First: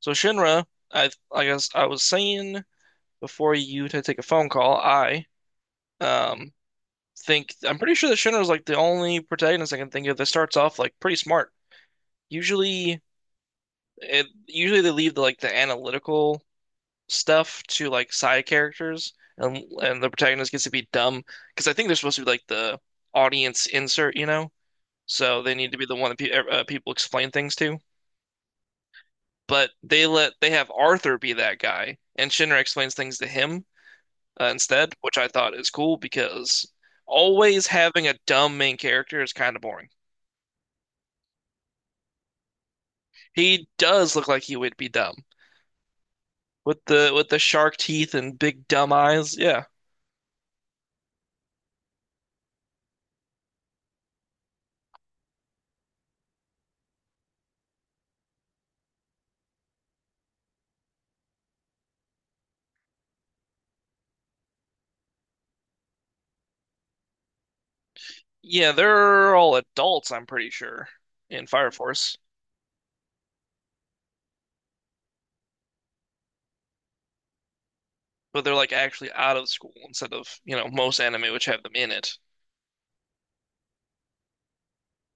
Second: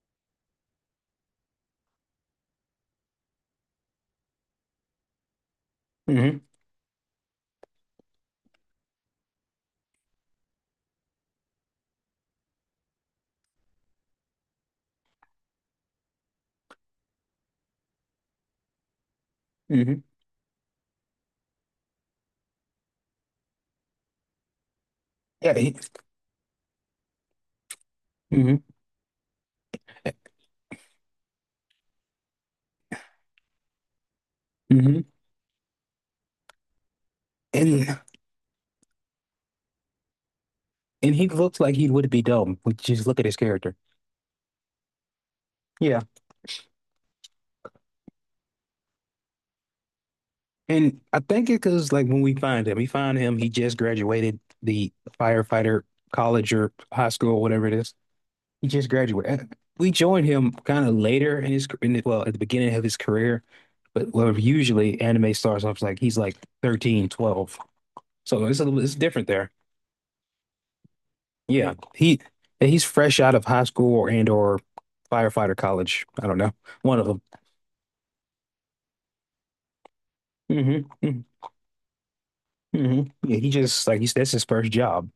So Shinra, I guess I was saying before you to take a phone call, I hmm um think I'm pretty sure that Shinra's like the only protagonist I can think of that starts off like pretty smart. Usually usually they leave the analytical stuff to like side characters and and hmm the protagonist gets to be dumb because I think they're supposed to be like the audience insert, you know? So they Yeah. need He, to be the one that pe people explain things to. hmm But they have Arthur be that guy and Shinra explains things to him instead, hmm which I thought is cool because always And having a dumb main character is kind of boring. and he looks like he would be dumb. We just look at his He character. does look like he would be dumb Yeah. With the shark teeth and big dumb eyes. Yeah. And I think it because like when we find him, we find him. He just graduated the firefighter college or high school or whatever it is. He just graduated. We join him kind of later in his well at the beginning of his career, but well, usually anime starts off like he's like 13, 12. So it's a Yeah, little it's different they're there. all adults, I'm pretty sure, in Fire Yeah, Force, he's fresh out of high school or firefighter college. I don't know, one of them. but they're like actually out of school instead of, you know, hmm most anime which have them in it. hmm Yeah, he just like he's that's his first job.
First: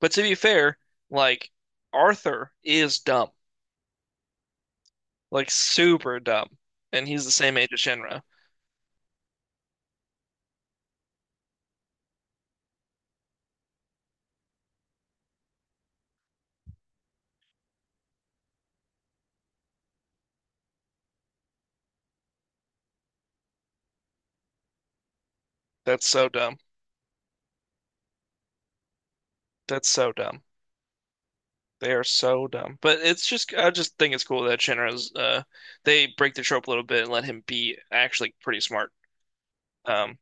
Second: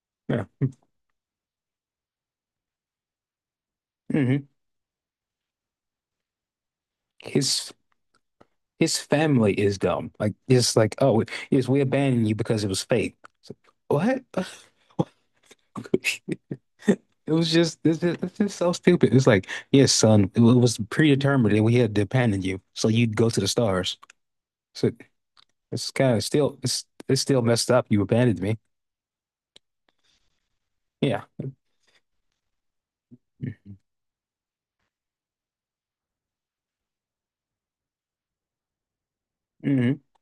But to be Yeah. fair, like Arthur is dumb, hmm like super dumb, and he's the same age His as Shinra. Family is dumb. Like it's like, oh, yes, we abandoned you because it was fake. It's like, what? It was just it's just so stupid. It's like, yes son, it was predetermined that we had to abandon you so you'd go to the stars. So it's That's kind of so dumb. still it's still messed up. You abandoned me. That's so dumb. Yeah. They are so dumb. But it's just I just think it's cool that Shinra's they break the trope a little bit and let him be actually pretty smart. hmm Um,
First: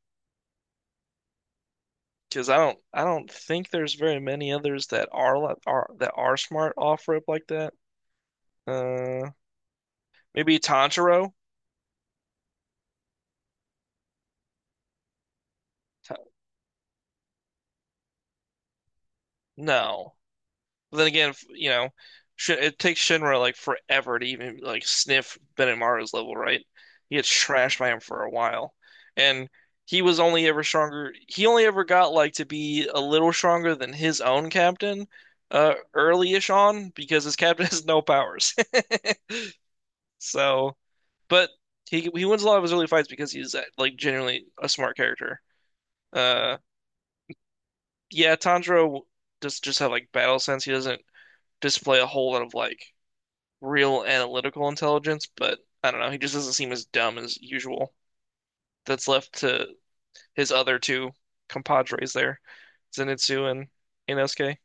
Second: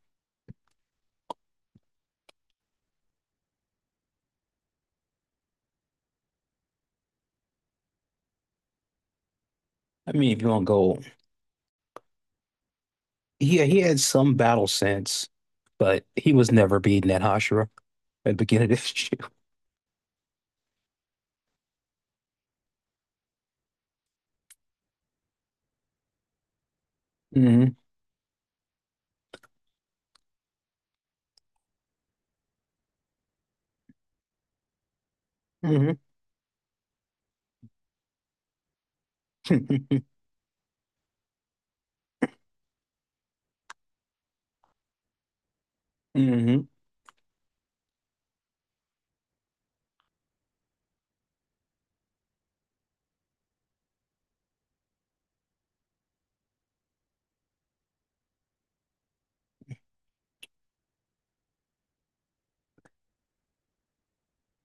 because I don't think there's very many others are that are smart off rope like that. Uh, I mean, if you Maybe want to go, Tanjiro? yeah, he had some battle sense, but Ta- he was never beating that Hashira at the beginning of this no. But then again, you know, it takes Shinra like forever to even like sniff Benamaru's level, right? He gets year. trashed by him for a while, and he was only ever stronger. He only ever got like to be a little stronger than his own captain, hmm early-ish on because his captain has no powers. hmm So, but he wins a lot of his early fights because he's like genuinely a smart character. Uh, hmm yeah, Tanjiro does just have like battle sense. He doesn't display a whole lot of like real analytical intelligence, but I don't know. He just doesn't seem as dumb as usual. That's left to his other two compadres there, Zenitsu and Inosuke.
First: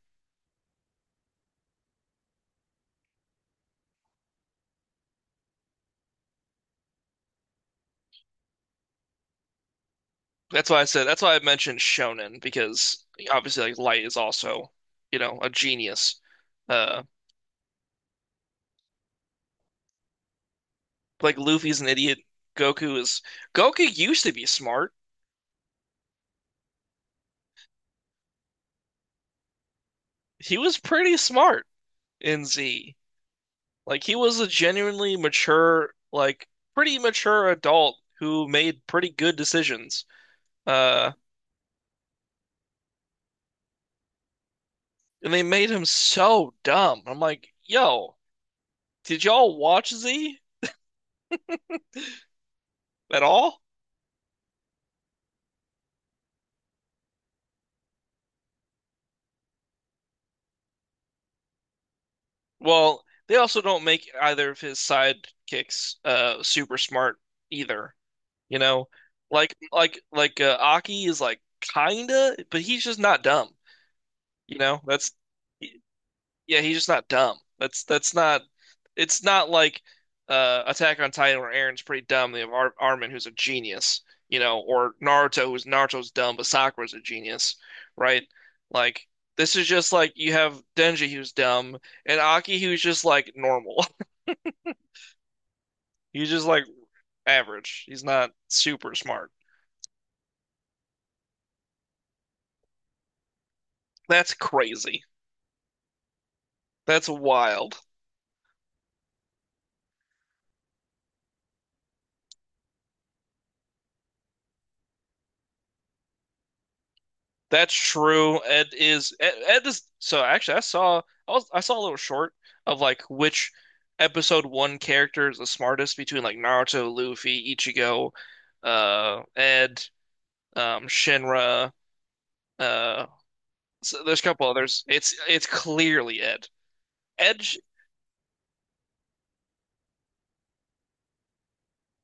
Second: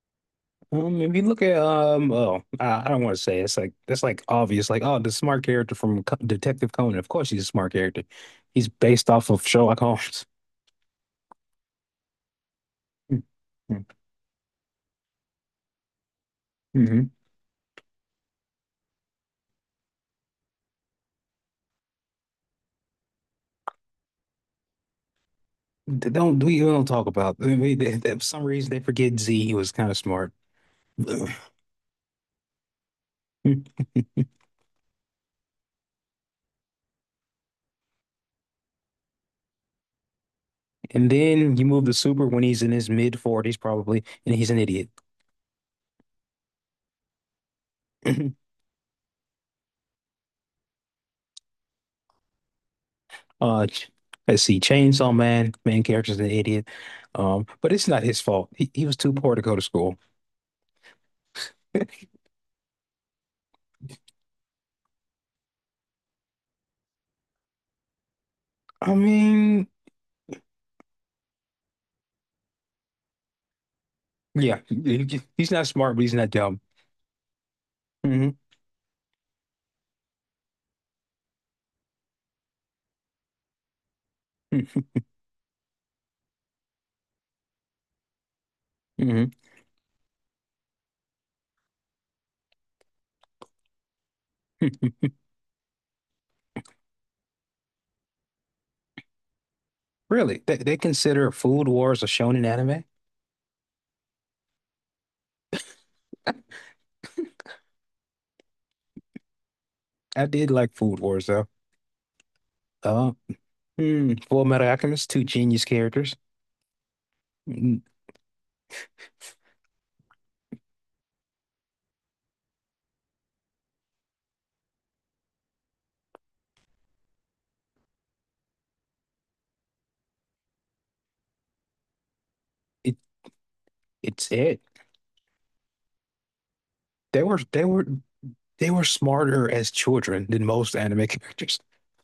If you look at, oh, I don't want to say it. It's like That's like obvious, like, oh, the smart character from Detective Conan. Of course, he's a smart character. He's based off of Sherlock Holmes. That's why I said, that's why I mentioned shonen because obviously like Light is also, you know, a genius. Uh Mm-hmm. like Luffy's an idiot. Goku is Goku used to be smart. Don't we don't talk about? I mean, for some reason, they forget Z was kind of smart. He was pretty smart in Z. Like he was a genuinely mature, like pretty mature adult who made pretty good decisions. And Uh, then you move the Super when he's in his mid 40s, probably, and he's an idiot. and they made him so dumb. I'm like, yo, did y'all watch Z at all? Uh, ch- let's see, Chainsaw Man, main character's an idiot. But it's not his fault. He was too poor to go to school. Well, they also don't make either of his sidekicks super smart either. You know, I like mean, Aki is like kinda, but he's just not dumb. You yeah, know, that's he's not smart, but he's not dumb. yeah, he's just not dumb. That's hmm not. It's not like Attack on Titan where Aaron's pretty dumb. They have Ar Armin who's a genius, you know, or Naruto's dumb, but Sakura's a genius, right? Like hmm this is just like you have Denji who's dumb and Aki who's just like normal. He's just like average. He's not super smart. Really, they consider Food Wars a shonen anime? That's crazy. That's wild. I did like Food Wars though. Uh, hmm, Full Metal Alchemist, two genius characters. That's Mm, true. Ed is so actually I saw I saw a little short of like which episode one character is the smartest between like Naruto, Luffy, Ichigo, Ed, Shinra, It, uh so there's a it's couple it. others. It's clearly Ed. They were Ed sh- they were they were smarter as children than most anime characters.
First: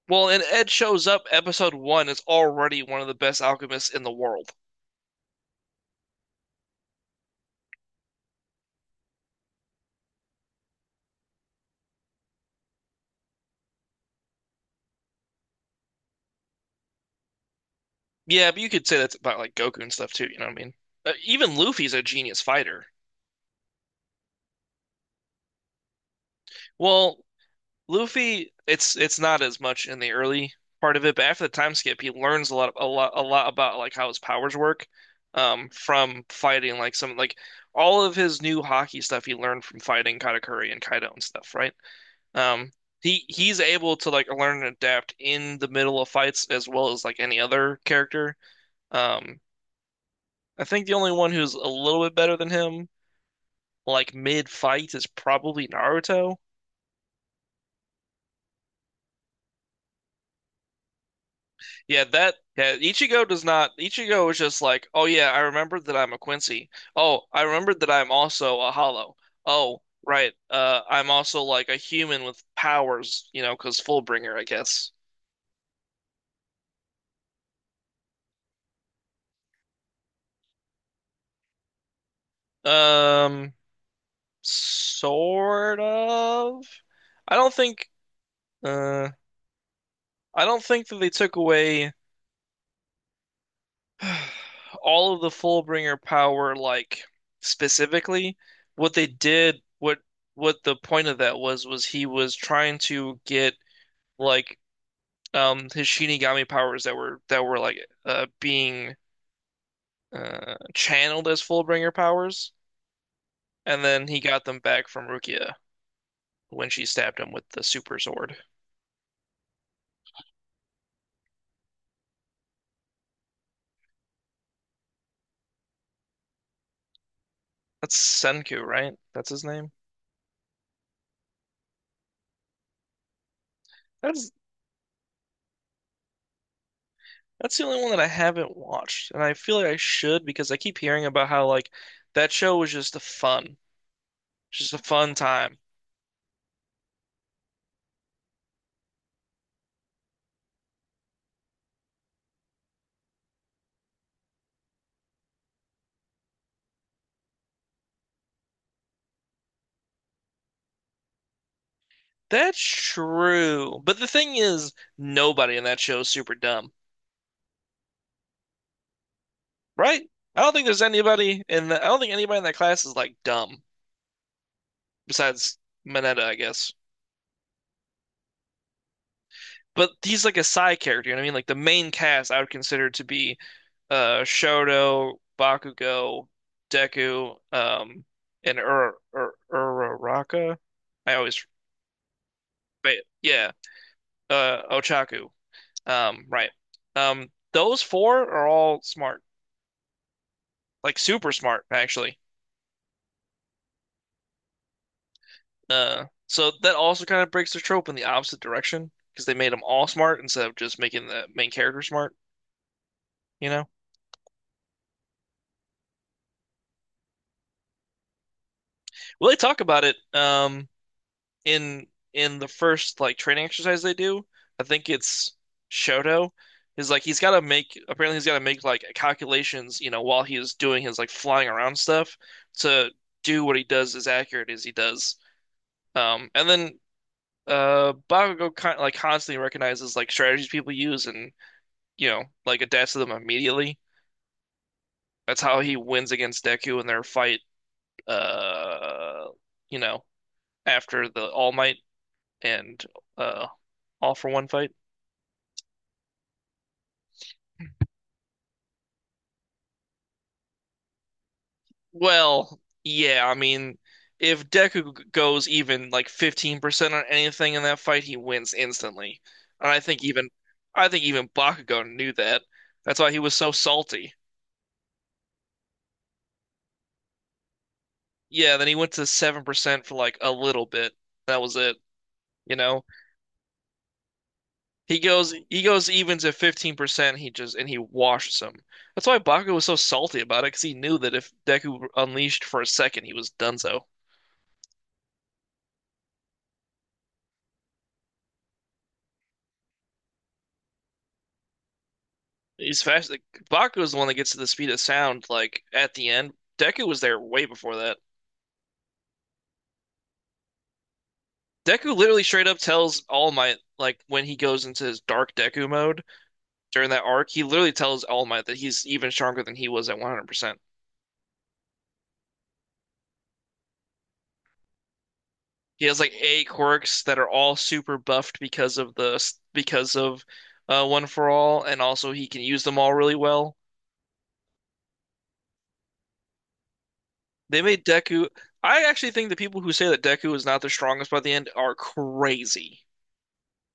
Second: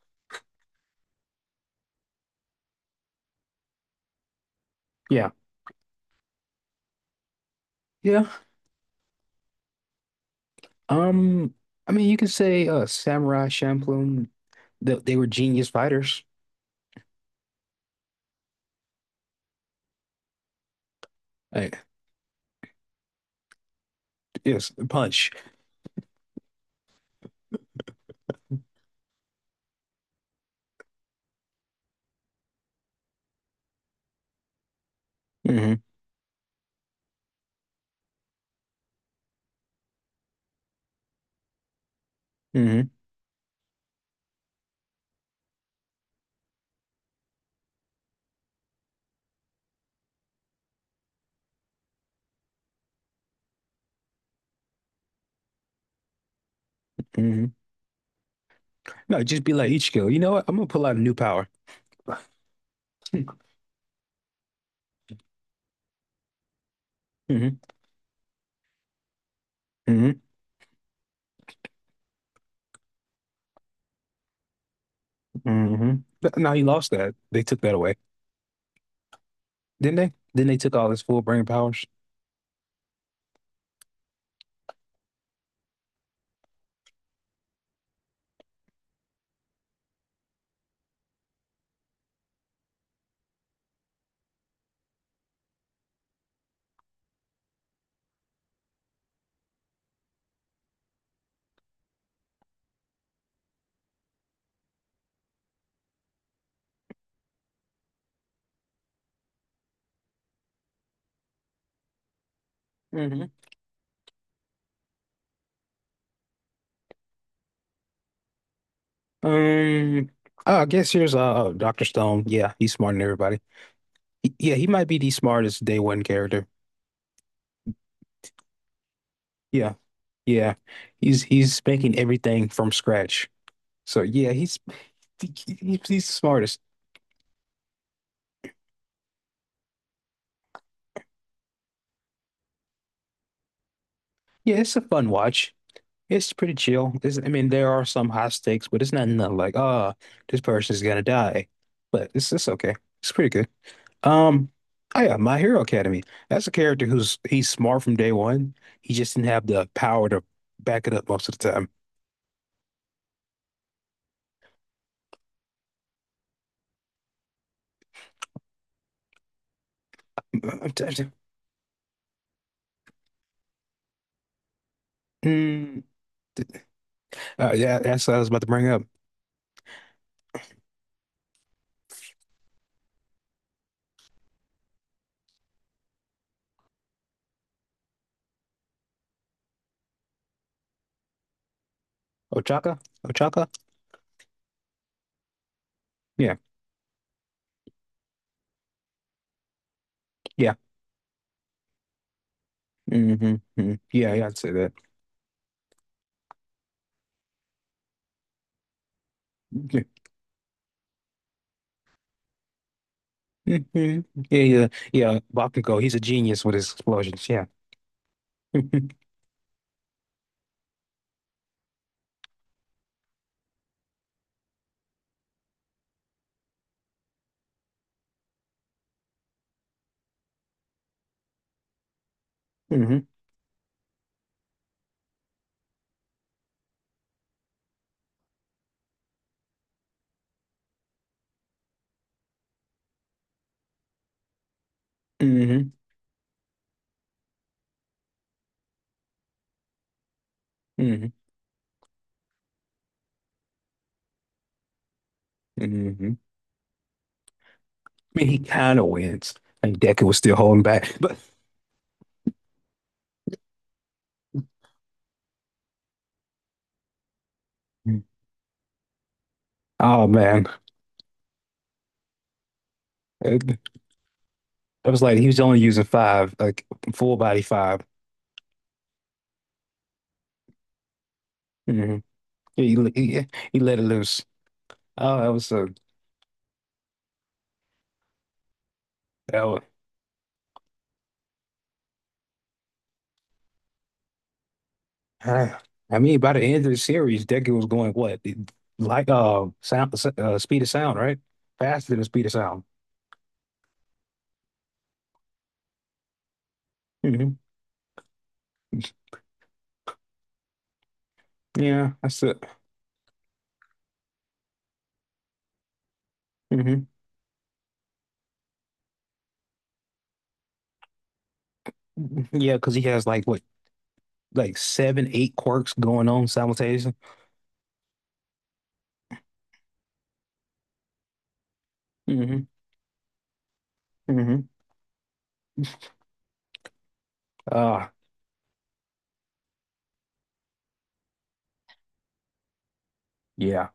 well, and Ed shows up episode one is already one of the best alchemists in the world. Yeah. Yeah. Um, I mean, you can say Samurai Champloo, they were genius fighters. Yeah, but you could say that's about like Goku and stuff too, you know what I mean? Even Like, Luffy's a genius fighter. yes, punch. Well, Luffy, it's not as much in the early part of it, but after the time skip, he learns a lot about like how his powers work hmm from fighting like some like all of his new hockey stuff he learned from fighting Katakuri and Kaido and stuff, right? Um hmm he he's able to like learn and adapt in the middle of fights as well as like any other character. Um I think the only one who's a little bit better than him like mid fight is probably Naruto. hmm No, just be like Ichigo. You know what? I'm gonna pull out a new power. Yeah, Ichigo does not Ichigo is just like, oh yeah, I remember that I'm a Quincy. Oh, I hmm remember that I'm also a Hollow. Oh, hmm right. I'm also like a human with powers, you know, because Fullbringer, I guess. hmm But now he lost that. They took that away, didn't they? Then they took all his full brain powers. Um Sort of. I don't think uh I don't think that they took away all of the Fullbringer power, like specifically, what they did, what the point of that was he was trying to get like his Shinigami powers that were like being channeled as Fullbringer powers, hmm and then he got them back from Rukia when she stabbed him with the super sword. Um, oh, I guess here's Dr. Stone. Yeah, he's smarter than everybody. Yeah, he might be the smartest day one character. That's Senku, right? That's his name. Yeah, yeah. He's making everything from scratch. So That's yeah, he- he's the smartest. That's the only one that I haven't watched, and I feel like I should because I keep hearing about how like that show was just Yeah, just it's a a fun fun watch. time. It's pretty chill. I mean, there are some high stakes, but it's not nothing like, ah, this person's gonna die. But it's okay. It's pretty good. Um, oh yeah, My Hero Academy. That's a character who's he's smart from day one. He just didn't have the power to back it up most of the time. That's true. But the thing is, nobody in that show is super dumb, right? Mm, mm, I don't think anybody in that class is like dumb besides mm. Mm, Mineta, I guess. Yeah, that's what I was about to bring up. But he's like a side character, you know what I mean? Like the main cast I would consider to be Shoto, Bakugo, Deku, and Ur Ur Uraraka. I always Ochaka? but Ochaka? Yeah, Ochaku. Um, Yeah. right. Um, those four are all smart. Yeah. Like super smart actually. hmm Yeah, yeah, I'd say that. So that also kind of breaks the trope in the opposite direction because they made them all smart instead of just making the main character smart, you Yeah. know? Yeah, yeah, yeah. Bakugo, he's a genius with his explosions. Yeah. hmm Well, they talk about it in in the first like training exercise they do, I think it's Shoto, is like he's got to make like calculations, you know, while he's doing his like flying around stuff to do what he does as accurate as he does. And then Bakugo kind like constantly recognizes like strategies people use and you know like adapts to them immediately. That's how hmm he wins against Deku in their fight. Uh, you know, after hmm the All Might and uh All for One fight. hmm I mean, he kind of wins. And Deku was still holding back, but Well, yeah, I mean, if Deku goes even like 15% on anything in that fight, he wins instantly. And oh man, I think even Bakugo knew that. That's why he was so it, salty. it was like he was only using five, like full body 5. Yeah, then he went to 7% for like a little bit. That was it, Mm-hmm. you He, know? he he let it loose. Oh, that was He a goes even to 15%, he just and he washes him. That's why that Bakugo was, was so salty about it, because he knew that if Deku unleashed for a second, he was donezo. Uh, I mean, by the end of the series, Deku was going what? Like speed of sound, right? Faster than the speed of sound. He's fast. Like, Baku is the one that gets to the speed of sound, like, at the end. Deku was there hmm way before that. Yeah, Deku literally that's it. straight up tells All Might, like, when he goes into his dark Deku mode hmm during that arc, he literally tells All Might that he's even stronger than he was at 100%. Yeah, because he has like what, like seven, eight quirks He has, going like, on eight simultaneously. quirks that are all super buffed because of because of One for All, and also he can hmm use them all really well. hmm They made Uh, Deku. I actually think the people who say that Deku is not the strongest by the end are crazy. yeah.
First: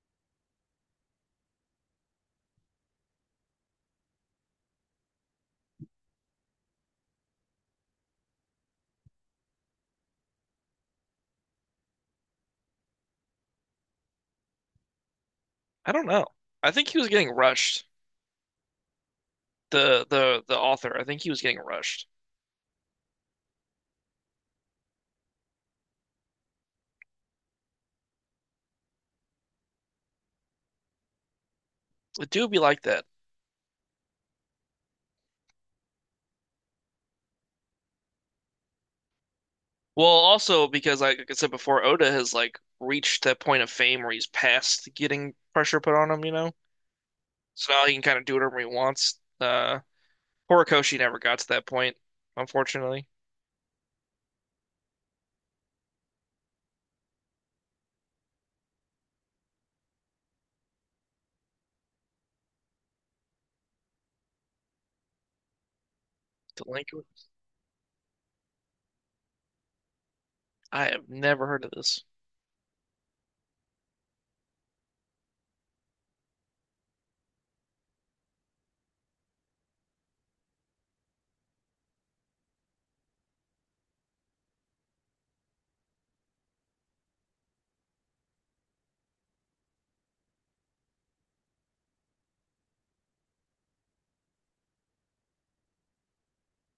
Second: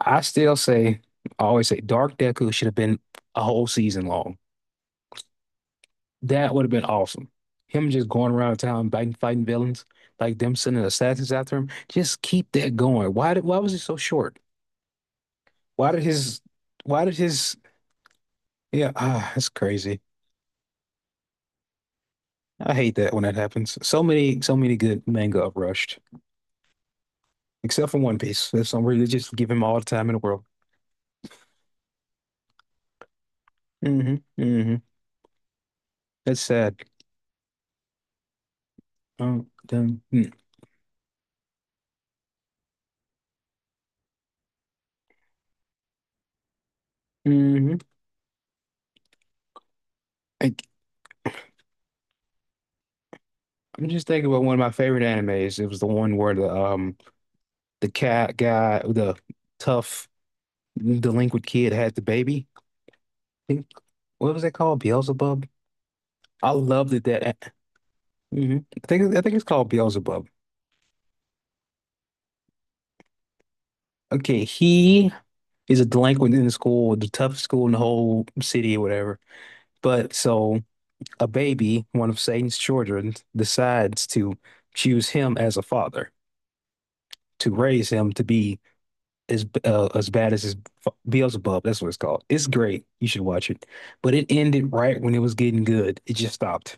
I still say, I always say, Dark Deku should have been a whole season long. That would have been awesome. Him just going around town fighting, fighting villains, like them sending assassins after him. Just keep that going. Why was it so short? I Why did don't know. his, I think he why was did getting his, rushed. yeah, ah, that's crazy. The author. I think he was getting rushed. I hate that when that happens. So many, so many good manga uprushed, except for One Piece. That's something they just give him all the time in the world. It do be like that. mm hmm mm hmm That's sad. Oh, done. Well, also because like I said before, Oda has like reached that point of fame where he's past getting pressure put on him, you know? So Mm-hmm. now he can kind of do whatever he wants. I, Horikoshi never got to that point, unfortunately. I'm just thinking about one of my favorite animes. It was the one where the cat guy, the tough delinquent kid had the baby. I think what was that called? Beelzebub. I loved it Delinquent. that. I think it's called Beelzebub. I have never heard of this. Okay, he's a delinquent in the school, the toughest school in the whole city or whatever. But so a baby, one of Satan's children, decides to choose him as a father to raise him to be as bad as Beelzebub. That's what it's called. It's great. You should watch it. But it ended right when it was getting good. It just stopped.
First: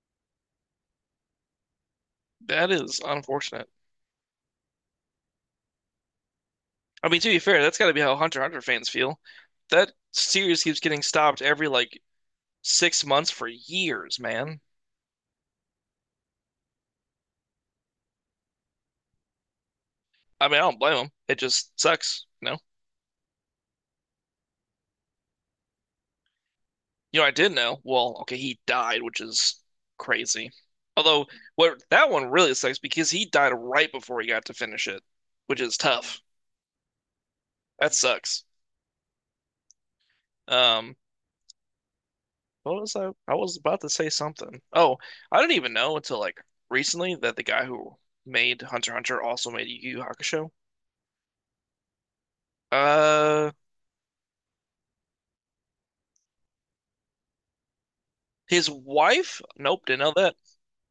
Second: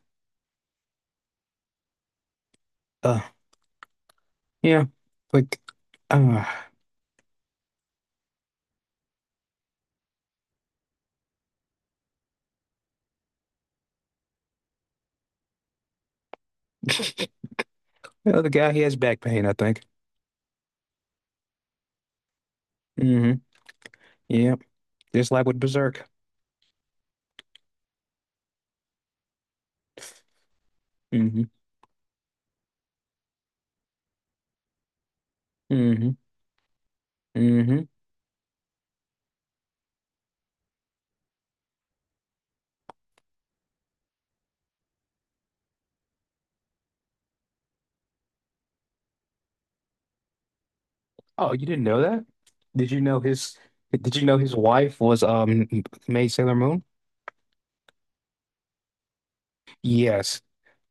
That is Uh, unfortunate. yeah, like uh, I mean, to be fair, that's got to be how Hunter x Hunter fans feel. That series keeps getting stopped every like 6 months for years, man. the other guy, he has back pain, I think. I mean, I don't blame them. It just sucks, no. hmm Yeah, just like with Berserk. You know, I did know. Well, okay, he died, which is crazy. Although, hmm what that one really sucks because he died right before he got to finish it, which is hmm tough. hmm That sucks. Um, what was I? I was about to say something. Oh, I didn't even know until like recently that the guy who made Hunter x Hunter also made Yu Yu Hakusho. Oh, you didn't know that? Did you know Uh, his did you know his wife was Maid Sailor Moon? his wife? Nope, didn't know that. Yes.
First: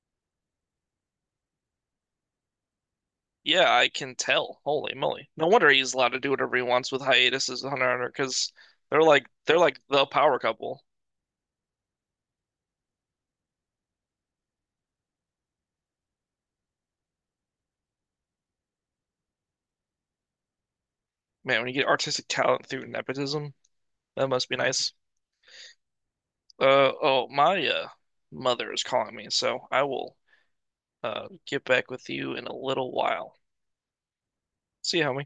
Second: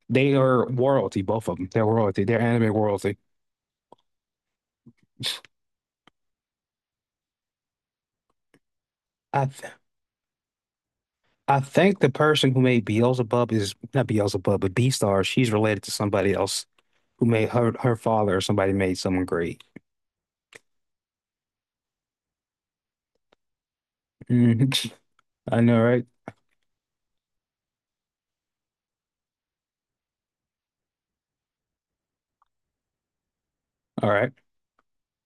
They are royalty, both of them. They're royalty. They're anime royalty. Yeah, I can tell. Holy moly! No wonder he's allowed to do whatever he wants with hiatuses with Hunter x Hunter because I they're th like the power couple. I think the person who made Beelzebub is not Beelzebub, but Beastars. She's related to somebody else who made her father or somebody made someone great. Man, when you get artistic talent through nepotism, that must be Mhm. nice. I know, right? Oh, my mother is calling me, so I will get back with you in a little while. All right. See you, homie.